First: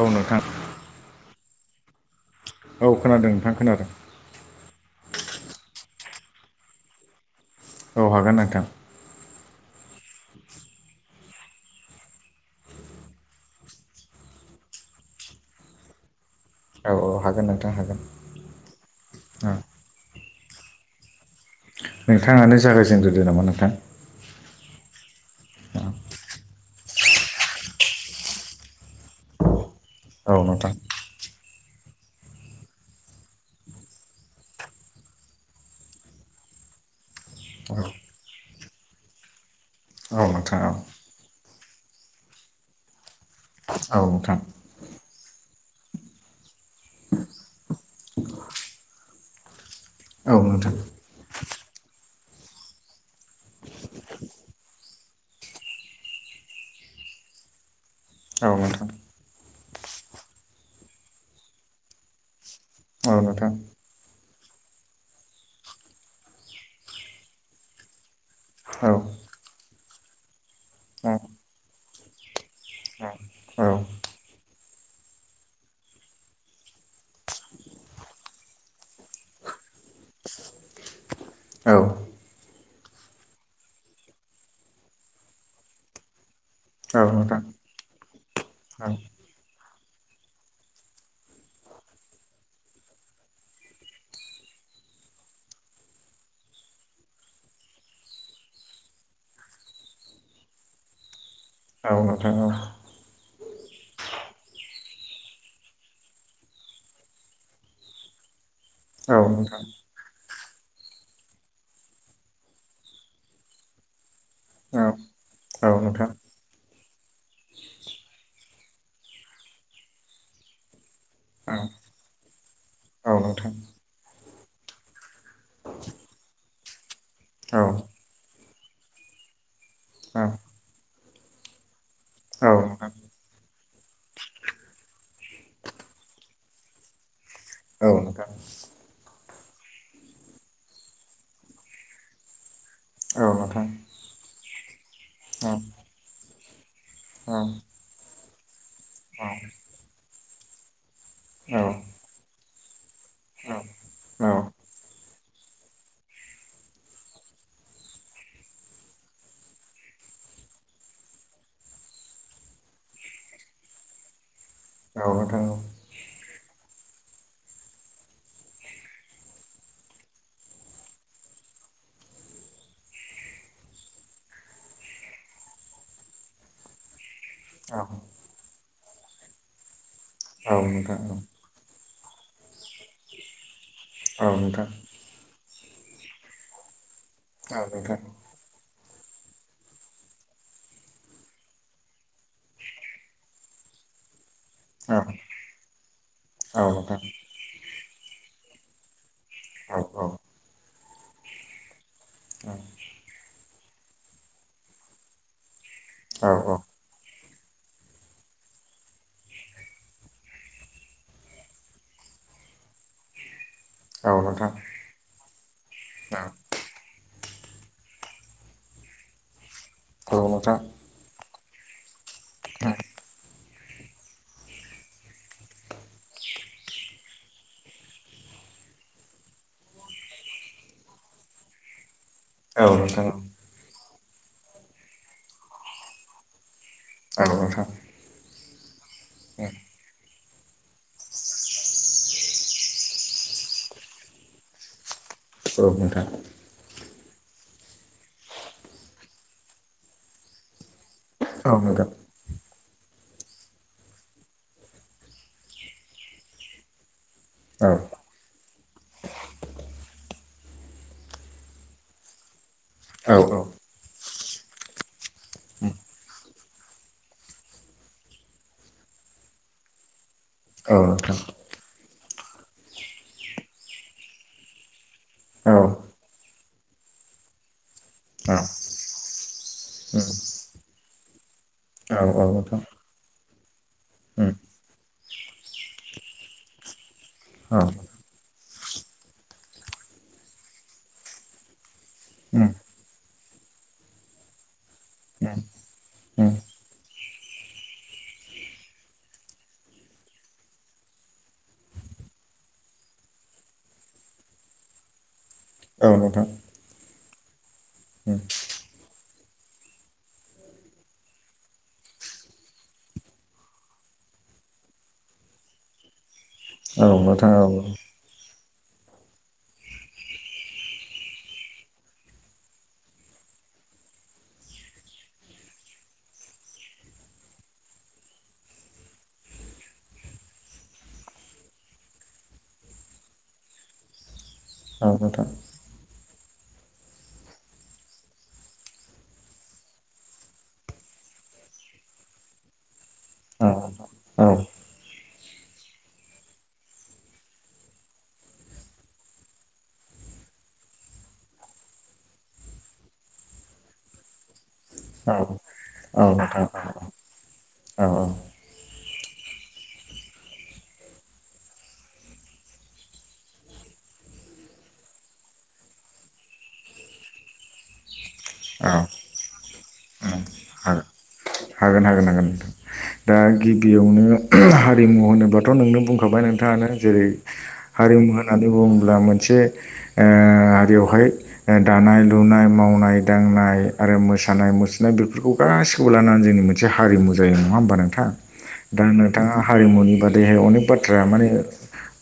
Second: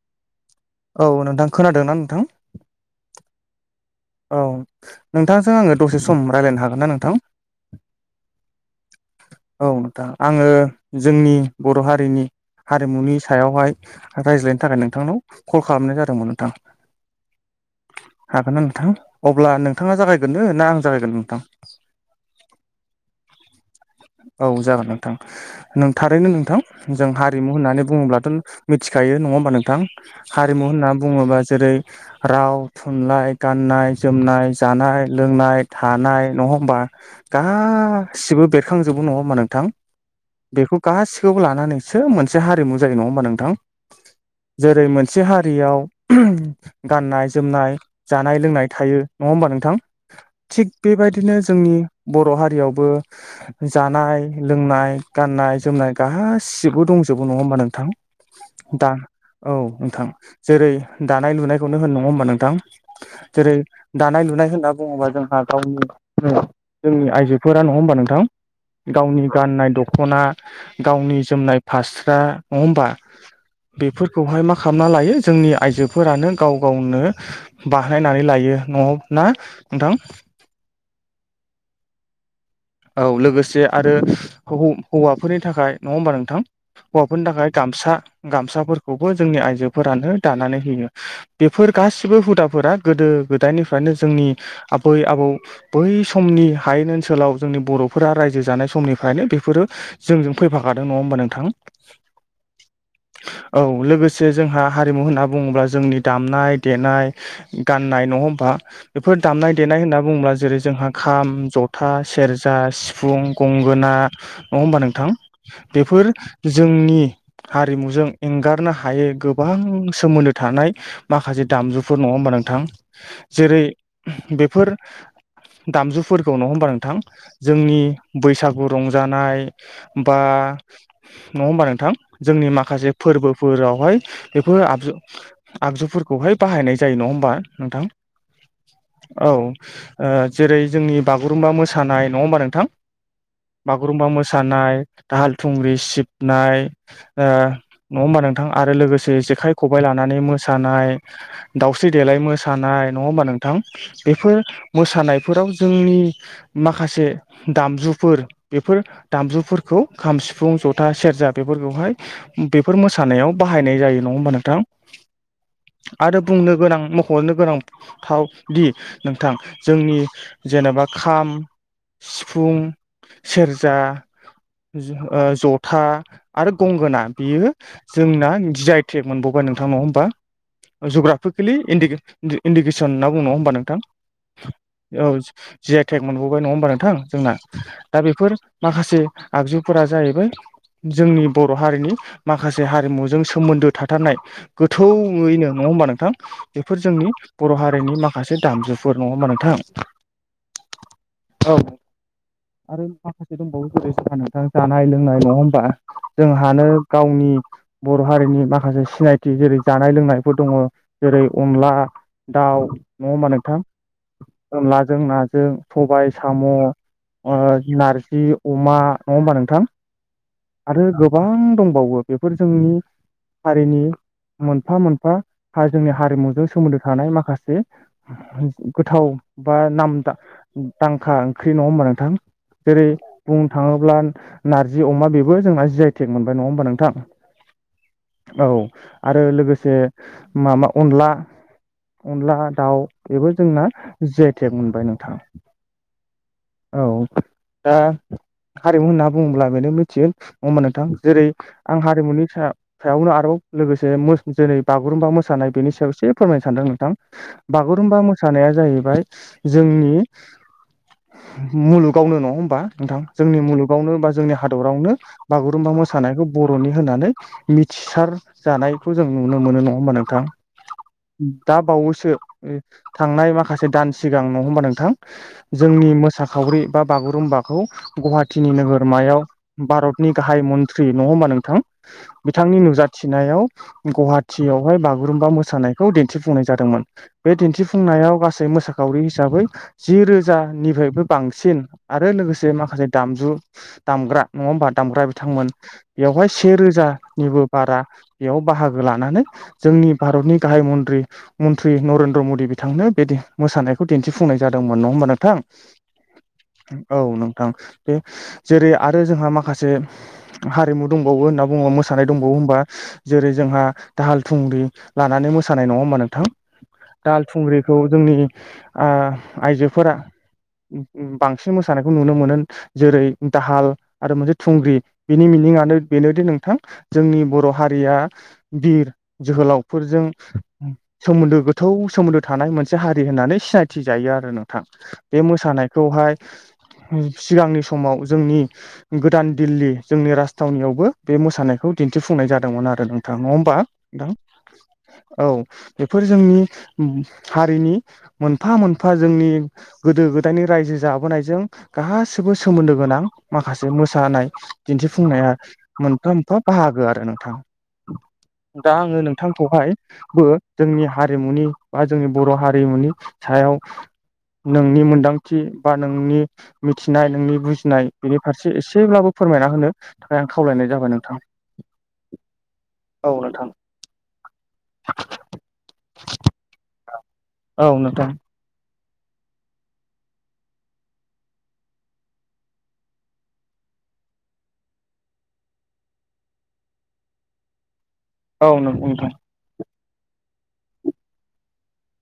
औ नोंथां औ नोंथां खोनादोंना नोंथां औ खोनादों नोंथां खोनादों औ नोंथांजों आङो दसे सम रायलायनो हागोन ना नोंथां औ हागोन नोंथां औ नोंथां आङो जोंनि बर' हारिनि हारिमुनि सायावहाय रायज्लायनो थाखाय नोंथांनाव कल खालामनाय जादोंमोन औ औ हागोन नोंथां हागोन हागोनना नोंथां औ अब्ला नोंथाङा जागाय ग्रोनो ना आं जागायग्रोनो नोंथां नोंथाङानो जागायजेनग्रोदो नामा नोंथां औ जागोन नोंथां नों थारैनो नोंथां जों हारिमु होननानै बुङोब्लाथ' मिथिखायो यो नङा होमबा नोंथां औ हारिमु नोंथां होनना बुङोबा जेरै राव थुनलाइ गाननाय जोमनाय जानाय लोंनाय थानाय न नङा होमबा औ गासिबो बेरखांजोबो नङा होमबा नोंथां औ नोंथां औ बेखौ गासैखौबो लानानैसो मोनसे हारिमु जायो नङा होमबा नोंथां औ नोंथां जेरै मोनसे हारियाव गाननाय जोमनाय जानाय लोंनाय थायो नङा होमबा नोंथां औ थिग नोंथां बेबायदिनो जोंनि बर' हारियावबो जानाय लोंनाय गाननाय जोमनाय गासिबो दंजोबो नङा होमबा नोंथां औ नोंथां दा औ नोंथां जेरै दानाय लुनायखौनो होन नङा होमबा नोंथां औ नोंथां जेरै दानाय लु लुनाय होनना बुङोबा जोंहा गावनि जोंनि आइजोफोरा नङा होमबा नोंथां औ औ गावनि गाननाय दख'ना औ नोंथां औ नोंथां गावनि औ औ जोमनाय फास्रा नङा होमबा नोंथां औ नोंथां औ नोंथां औ नोंथां औ नोंथां औ नोंथां औ बेफोरखौहाय मा खालामना लायो जोंनि आइजोफोरानो गाव गावनो बाहानायनानै ला यो न'आव ना नोंथां औ औ लोगोसे आरो हौवाफोरनि थाखाय नङा होमबा नोंथां हौवाफोरनि थाखाय गामसा गामसाफोरखौबो जोंनि आइजोफोरानो दानानै होयो बेफोर गासिबो हुदाफोरा गोदो गोदायनिफ्रायनो जोंनि आबै आबौ बै समनि हा येन ओनसोलाव जोंनि बर'फोरा रायजो जानाय समनिफ्रायनो बेफोरो जोंजों फैफाखादों नङा होमबा नोंथां नोंथां औ [inaudible] औ लोगोसे जोंहा हारिमु होनना बुङोब्ला जोंनि दामनाय देनाय गाननाय न ङा होनबा बेफोर दामनाय देनाय होनना बुङोब्ला जेरै जोंहा खाम जथा सेरजा सिफुं गंगोना नङा होमबा नोंथां बेफोर जोंनि हारिमुजों एंगारनो हायै गोबां सोमोनदो थानाय माखासे दामजुफोर नङा होनबा नों थां जेरै बेफोर दामजुफोरखौ नङा होमबा नोंथां जोंनि बैसागु रंजानाय बा नङा होमबा नोंथां जोंनि माखासे फोरबोफोरावहाय बेफोर आगजु आगजुफोरखौहाय बाहायनाय जायो न ङा होनबा नोंथां औ ओ जेरै जोंनि बागुरुमबा मो सानाय नङा होमबा नोंथां बागुरुम्बा मोसानाय दाहाल थुंग्रि सिबनाय ओ नङा होनबा नोंथां आरो लोगोसे जेखाय खबाइ लानानै मोसानाय दाावस्रि देलाय मोसानाय नङा होमबा नोंथां औ बेफोर मोसानायफोराव जोंनि माखासे दामजुफोर बेफोर दामजुफोरखौ खाम सिफुं ज'था सेरजा बे फोरखौहाय बेफोर मोसानायाव बाहायनाय जायो नङा होमबा नोंथां औ नोंथां औ आरो बुंनो गोनां मख'नो गोनांथावदि नोंथां जोंनि जेनेबा खाम सिफुं सेरजा ओ ज'था आरो गंगोना बियो औ जोंना जिआइटेक मोनबावबाय नोंथां नङा होमबा औ नोंथां जुग्राफिकेलि इन्डिके- इन्दिकेसन होनना बुङो नङा होमबा नोंथां औ नोंथां औ जिआइटेक मोनबाव बाय नङा होमबा नोंथां जोंना औ नोंथां दा बेफोर माखासे आगजुफोरा जाहैबाय जोंनि बर' हारिनि माखासे हारिमुजों सोमोनदो थाथारनाय औ गोथौयैनो नङा होनबा नोंथां बेफोर नोंथां जोंनि बर' हारिनि माखासे दामजुफोर नङा होनबा नोंथां औ औ आरो माखासे दंबावो जेरै जोंहा नोंथां जानाय लोंनाय नङा होमबा औ जोंहानो गावनि बर' हारिनि माखासे सिनायथि जेरै जानाय लोंनायफोर दङ जेरै अनला दाउ नङा होमबा नोंथां नोंथां औ नोंथां औ नोंथां औ अनलाजों नाजों सबाय साम' ओ नारजि अमा नङा होमबा नोंथां नोंथां आरो गोबां दंबावो बेफोर जोंनि हारिनि मोनफा मोनफा जोंनि हारिमुजों सोमोनदो थानाय माखासे गोथाव बा नाम दांखा ओंख्रि नङा होमबा नोंथां औ जेरै बुंनो थाङो ब्ला नारजि अमा बेबो जोंना जि आइटेक मोनबाय नङा होमबा नोंथां नोंथां औ आरो औ औ औ लोगोसे माबा अनला अनला दाउ बेबो जोंना जि आइटेक मोनबाय नोंथां औ नोंथां औ दा हारिमु होनना बुङोब्ला बेनो मिथिगोन नङा होनबा नोंथां जेरै औ आं हारिमुनि सायावनो आरोबाव लोगोसे जेरै बागुरुम्बा मोसानाय बेनि सायाव एसे फोरमायनो सानदों नोंथां बागुरुम्बा मोसा नाया जाहैबाय जोंनि मुलुगावनो नङा होमबा नोंथां जोंनि मुलुगावनो बा जोंनि हादरावनो बागुरुम्बा मोसानाय नायखौ बर'नि होननानै मिथिसार जानायखौ जों नुनो मोनो नङा होमबा नोंथां दा बावैसो थांनाय माखासे दान सिगां नङा होनबा नोंथां जोंनि मोसाखावरि बा बागुरुम्बाखौ गुवाहाटीनि नोगोरमायाव भारत नि गाहाय मनथ्रि नङा होनबा नोंथां बिथांनि नुजाथिनायाव गुवाहाटियावहाय बागु गुरुम्बा मोसानायखौ दिनथिफुंनाय जादोंमोन बे दिनथिफुंनायाव गासै मोसाखावरि हिसाबै जि रोजानिफ्रायबो बांसिन आरो लोगोसे माखासे दामजु दामग्रा नङा होमबा दामग्रा बिथांमोन बेयावहाय से रोज निबो बारा बेयाव बाहागो लानानै जों जोंनि भारतनि गाहाय मनथिरि मन्त्रि नरेन्द्र मदि बिथांनो बे मोसानायखौ दिन्थिफुंनाय जादोंमोन नङा होमबा नोंथां औ नोंथां बे जेरै आरो जोंहा माखासे हारिमु दंबावो होनना बुङोबो मोसानाय दंबावो होनोमबा जेरै जोंहा दाहाल थुंग्रि लानानै मोसानाय नङा होमबा नोंथां दाल थुंग्रिखौ जोंनि आइजोफोरा बांसिन मोसानायखौ नुनो मोनो जेरै दाहाल आरो मोनसे थुंग्रि बेनि मि मिंआानो बेनोदि नोंथां जोंनि बर' हारिया बिर जोहोलावफोरजों सोमोन्दो गोथौ सोमोन्दो थानाय मोनसे हारि होननानै सिनायथि जायो आरो आरो नोंथां बे मोसानायखौहाय सिगांनि समाव जोंनि गोदान दिल्ली जोंनि राजथावनियावबो बे मोसानायखौ दिन्थिफुंनाय जादोंमोन आरो नोंथां नङा होमबा नोंथां औ बेफोर जोंनि हारिनि मोनफा मोनफा एफा जोंनि गोदो गोदायनि रायजो जाबोनायजों गासिबो सोमोन्दो गोनां माखासे मोसानाय दिन्थिफुंनाया मोनफा मोनफा बाहागो आरो नोंथां औ औ दा आङो नोंथांखौहायबो जोंनि हारिमुनि बा जोंनि बर' हारिमुनि सायाव [inaudible] नोंनि मोनदांथि बा नोंनि मिथिनाय नोंनि बुजिनाय बेनि फारसे औ एसेब्लाबो फोरों फोरमायना होनो थाखाय आं औ खावलायनाय जाबाय नोंथां हागोन हागोन हागोनथां औ दा नोंथां गिबियावनो हारिमु होनोबाथ' नोंनो बुंखाबाय नोंथाङानो जेरै औ नोंथां हारिमु होननानै बुङो मोनसे हारियावहाय दानाय लुनाय मावनाय दांनाय आरो मोसानाय मुसुरनाय बेफोरखौ गासिखौबो लानानै जोंनि मिथि मोनसे हारिमु जायो नङा होमबा नोंथाङा औ दा नंगौ नोंथां नोंथाङा हारिमुनि बाादेहाय अनेक बाथ्र्रा माने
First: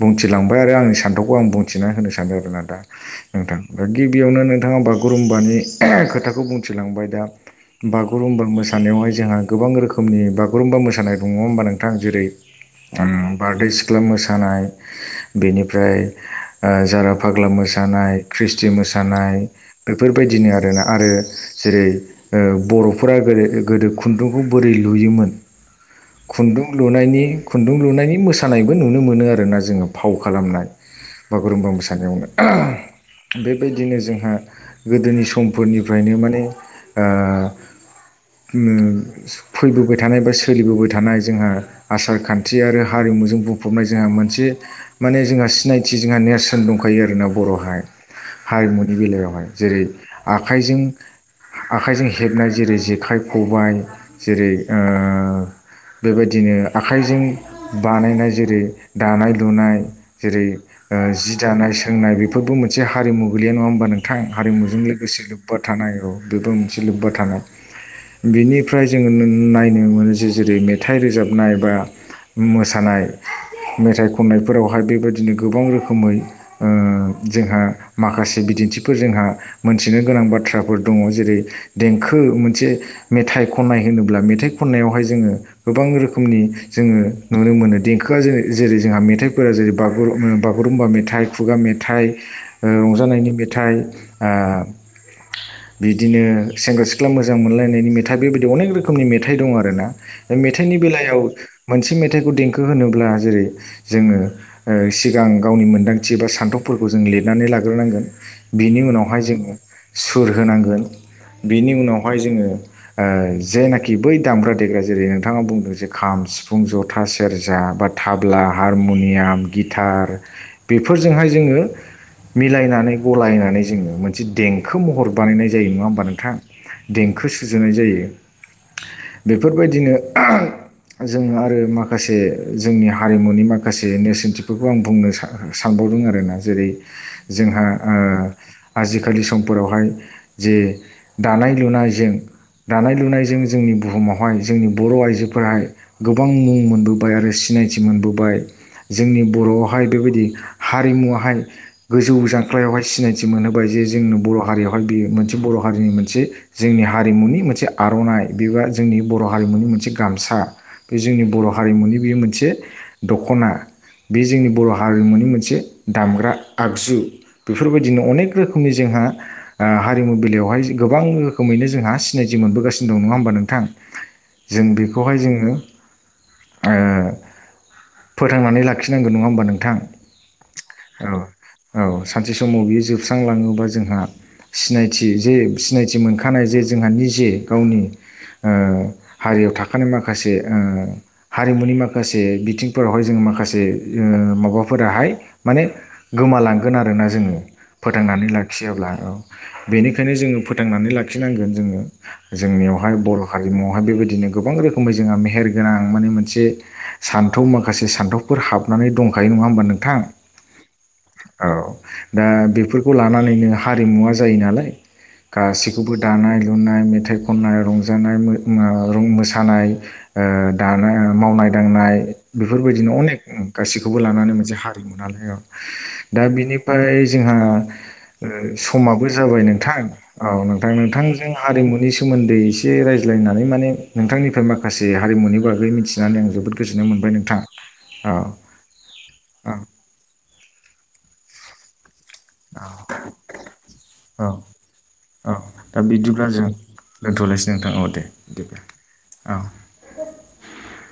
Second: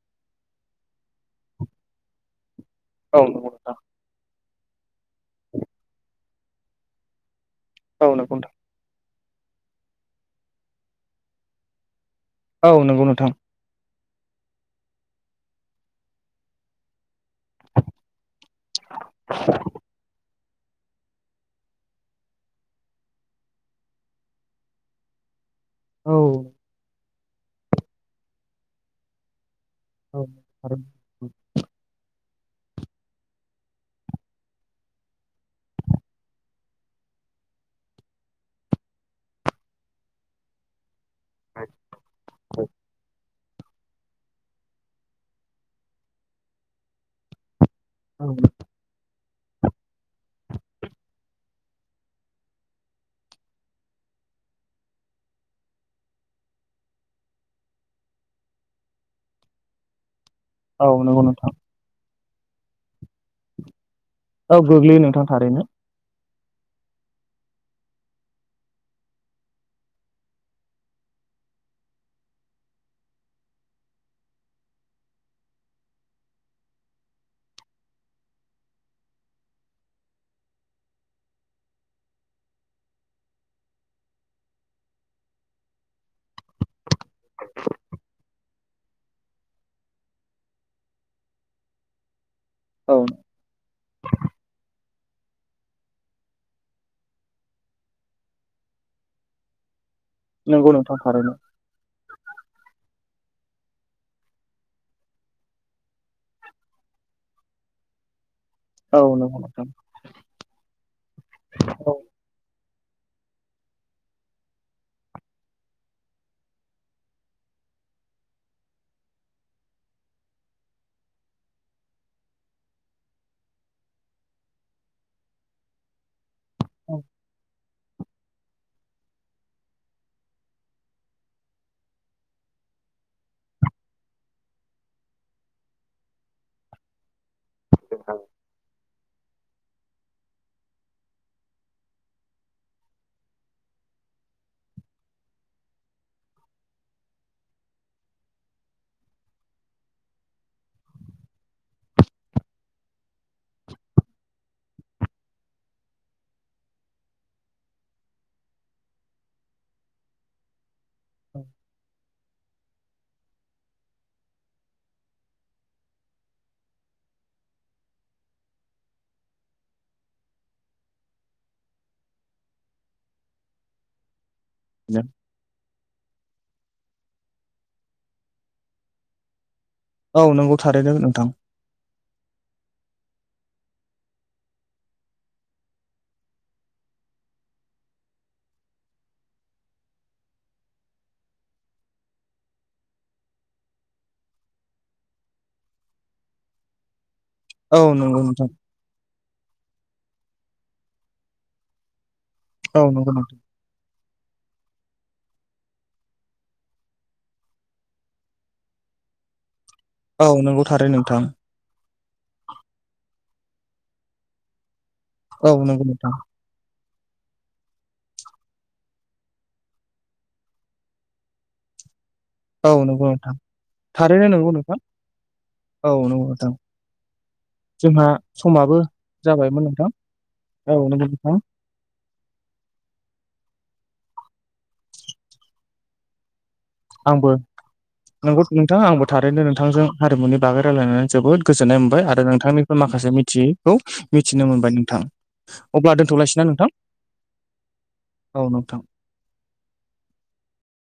बुंथिलांबाय आरो आंनि सान्थौखौ आं बुंथिना होनो सानदों आरोोन औ नंगौ नोंथां दा गिबियावनो नोंथाङा बागुरुम्बानि खोथाखौ बुंथिलांबाय दा औ नंगौ बागुरुम्बा मोसानायावहाय जोंहा गोबां रोखोमनि बागुरुम्बा मोसानाय दङ होनोमबा नोंथां जेरै नोंथां औ नंगौ नोंथां बारडैसिख्ला मोसानाय बेनिफ्राय जारा फागाला फाग्ला मोसानाय ख्रिस्टि मोसानाय बेफोरबायदिनो आरो ना आरो जेरै बर'फोरा गोदो खुन्दुंखौ बोरै लुयोमोन औ खुन्दुं लुनायनि खुन्दुं लुनायनि मोसानायबो नुनो मोनो आरोना जोङो फाव औ खालामनाय बागुरुम्बा मोसानायावनो [inaudible] बेबायदिनो जोंहा गोदोनि समफोरनिफ्रायनो माने बे फैबोबाय थानाय बा सोलिबोबाय थानाय जोंहा आसार खान्थि आरो हारिमुजों बुं बुंफबनाय जोंहा मोनसे माने जोंहा सिनायथि जोंहा नेरसोन दंखायो आरोना बर'हाय हारिमुनि बेलायावहाय जेरै आखाइजों आखाइजों हेबनाय जेरै जेखाइ खबाय जेरै बेबायदिनो आखाइजों बानायनाय जेरै दानाय लुनाय जेरै औ नंगौ जि नोंथां दानाय सोंनाय बेफोरबो मोनसे हारिमु गोलैया नङा होमबा नोंथां गोथां औ हारिमुजों गोग्लैयो लोगोसे नोंथां लोब्बा थारैनो थानाय र बेफोर मोनसे लोब्बा थानाय बेनि निनिफ्राय जोङो नायनो मोनो जे जेरै मेथाइ रोजाबनाय बा मोसानाय मेथाइ खननायफोरावहाय बेबायदिनो गोबां रोखोमै जोंहा माखासे बिदि फोर जोंहा मोनथिनो गोनां बाथ्राफोर दङ जेरै देंखो मोनसे मेथाइ ख खननाय होनोब्ला मेथाइ खननायावहाय जोङो गोबां रोखोमनि जोङो नुनो मोनो देंखोआ जो जेरै जोंहा मेथाइफोरा जेरैुर बागुरुम्बा मेथाइ खुगा मेथाइ औ रंजानायनि मेथाइ बिदिनो सेंग्रा सिख्ला मोजां मोनलायनायनि मेथाइ बेबायदि बे अनेक रोखोमनि मेथाइ दं आरोना बे नंगौ मेथाइनि नोंथां बेलायाव थारैनो मोनसे मेथाइखौ देंखो होनोब्ला जेरै जोंङो सिगां गावनि मोन्दांथि बबा सान्थौफोरखौ जों लिरनानै लाग्रोनांगोन बिनि औ उनावहाय नंगौ जोंङो नोंथां सुर होनांगोन बिनि औ उनावहाय जोंङो जेनाखि बै दामग्रा देग्रा जेरै नोंथाङा बुंदों जे खाम सिफुं जथा सेरजा बा थाब्ला हारमुनियाम गिटार बेफोरजोंहाय जोंङो मिलायनानै गलायनानै जोंङो मोनसे देंखो महर बानायनाय जायो नंङा होमबा नोंथां औ देंखो सुजुाय जायो बेफोरबायदिनो जोंङो आरो माखासे जोंनि हारिमुनि माखासे नेरसोनथिफोरखौ आं बुंनो सानदों सानबावदों आरोना जेरै आजिखालि फोरावहाय जे दानाय लुनायजों दानाय लुनायजों जोंनि बुहुमावहाय जोंनि बर' आइजोफोराहाय गोबां मुं मोनबोबाय आरो सिनाय मिथि मोनबोबाय जोंनि बर'आवहाय बेबायदि हारिमुवाहाय गोजौ जांख्लायावहाय सिनायथि मोनहोबाय जे जोंनो बर' हारियावहाय बियो मोनसे बर' हारिनि मोनसे जोंनि हारिमुनि मोनसे मोनसे आर'नाइ बेबा जोंनि बर' हारिमुनि मोनसे गामसा बे जोंनि बर' हारिमुनि बेयो मोनसे दख'ना बे जोंनि बर' हारिमुनि मोनसे दामग्रा आगजु बेफोरबायदिनो अनेक रोखोमनि जों जोंहा हारिमु बिलइयावहाय गोबां रोखोमैनो जोंहा सिनायथि जि मोनबोगासिनो दंङो नंङा होमबा नोंथां जों बेखौहाय जोंङो फोथांनानै लाखिनांगौ नंङा होमबा नोंथां औ नंगौ थारैनो औ नोंथां - औ सानसे समाव बियो जोब जोबलांङोबा जोंहानाय जे सिनायथि मोनखानाय जे जोंहा जे गावनि हारियाव थाखानाय माखासे हारिमुनि माखासे बिथिंफोरावहाय जोंङो माखासे माबाफोराहाय माने गोमालांगोन आरोना जोंङो औ नंगौ फोथांनानै नोंथां लाखियाब्ला औ बेनिखायनो जोंङो फोथांनानै लाखिनांगोन जोंङो औ जोंनियावहाय नंगौ बर' नोंथां हारिमुवआवहाय बेबायदिनो गोबां रोखोमै जोंहा मेहेरगोनां माने मोनसे सान्थौ माखासे सान्थौफोर हाबनानै दंखायो नंङा होमबा नों थां औ नंगौ थारैनो नोंथां औ दा बेफोरखौ लानानैनो हारिमुवा जायो नालाय औ नंगौ गासैखौबो नोंथां दानाय लुनाय मेथाइ खननाय रंजानाय मोसानाय दा मावनाय दांनाय नाय औ बेफोरबायदिनो नंगौ अनेक नोंथां गासिखौबो थारैनो लानानै नंगौ मोनसे नोंथां हारिमुालाय औ दा नंगौ नोंथां बिनिफ्राय जों समाबो जाबाय नोंथां औ नोंथां हारिमुनि सोमोन्दै एसे रायज्लायनानै माने नोंथांनिफ्राय माखासे हारिमुनि बागै मिथि नानै आं जोबोद गोजोननाय मोनबाय आंबो नोंथां औ नंगौ नोंथां आंबो थारैनो औ नोंथांजों हारिमुनि बागै रायलायनानै जोबोद गोजोननाय मोनबाय आरो नोंथांनिफ्राय माखासे मिथियैखौ औ मिथिनो मोनबाय नोंथां औ दा अब्ला बिदिब्ला जों दोनथ'लायसैना नोंथां दोनथ'लायसै नोंथां औ दे औ बिदि नोंथां औ [inaudible]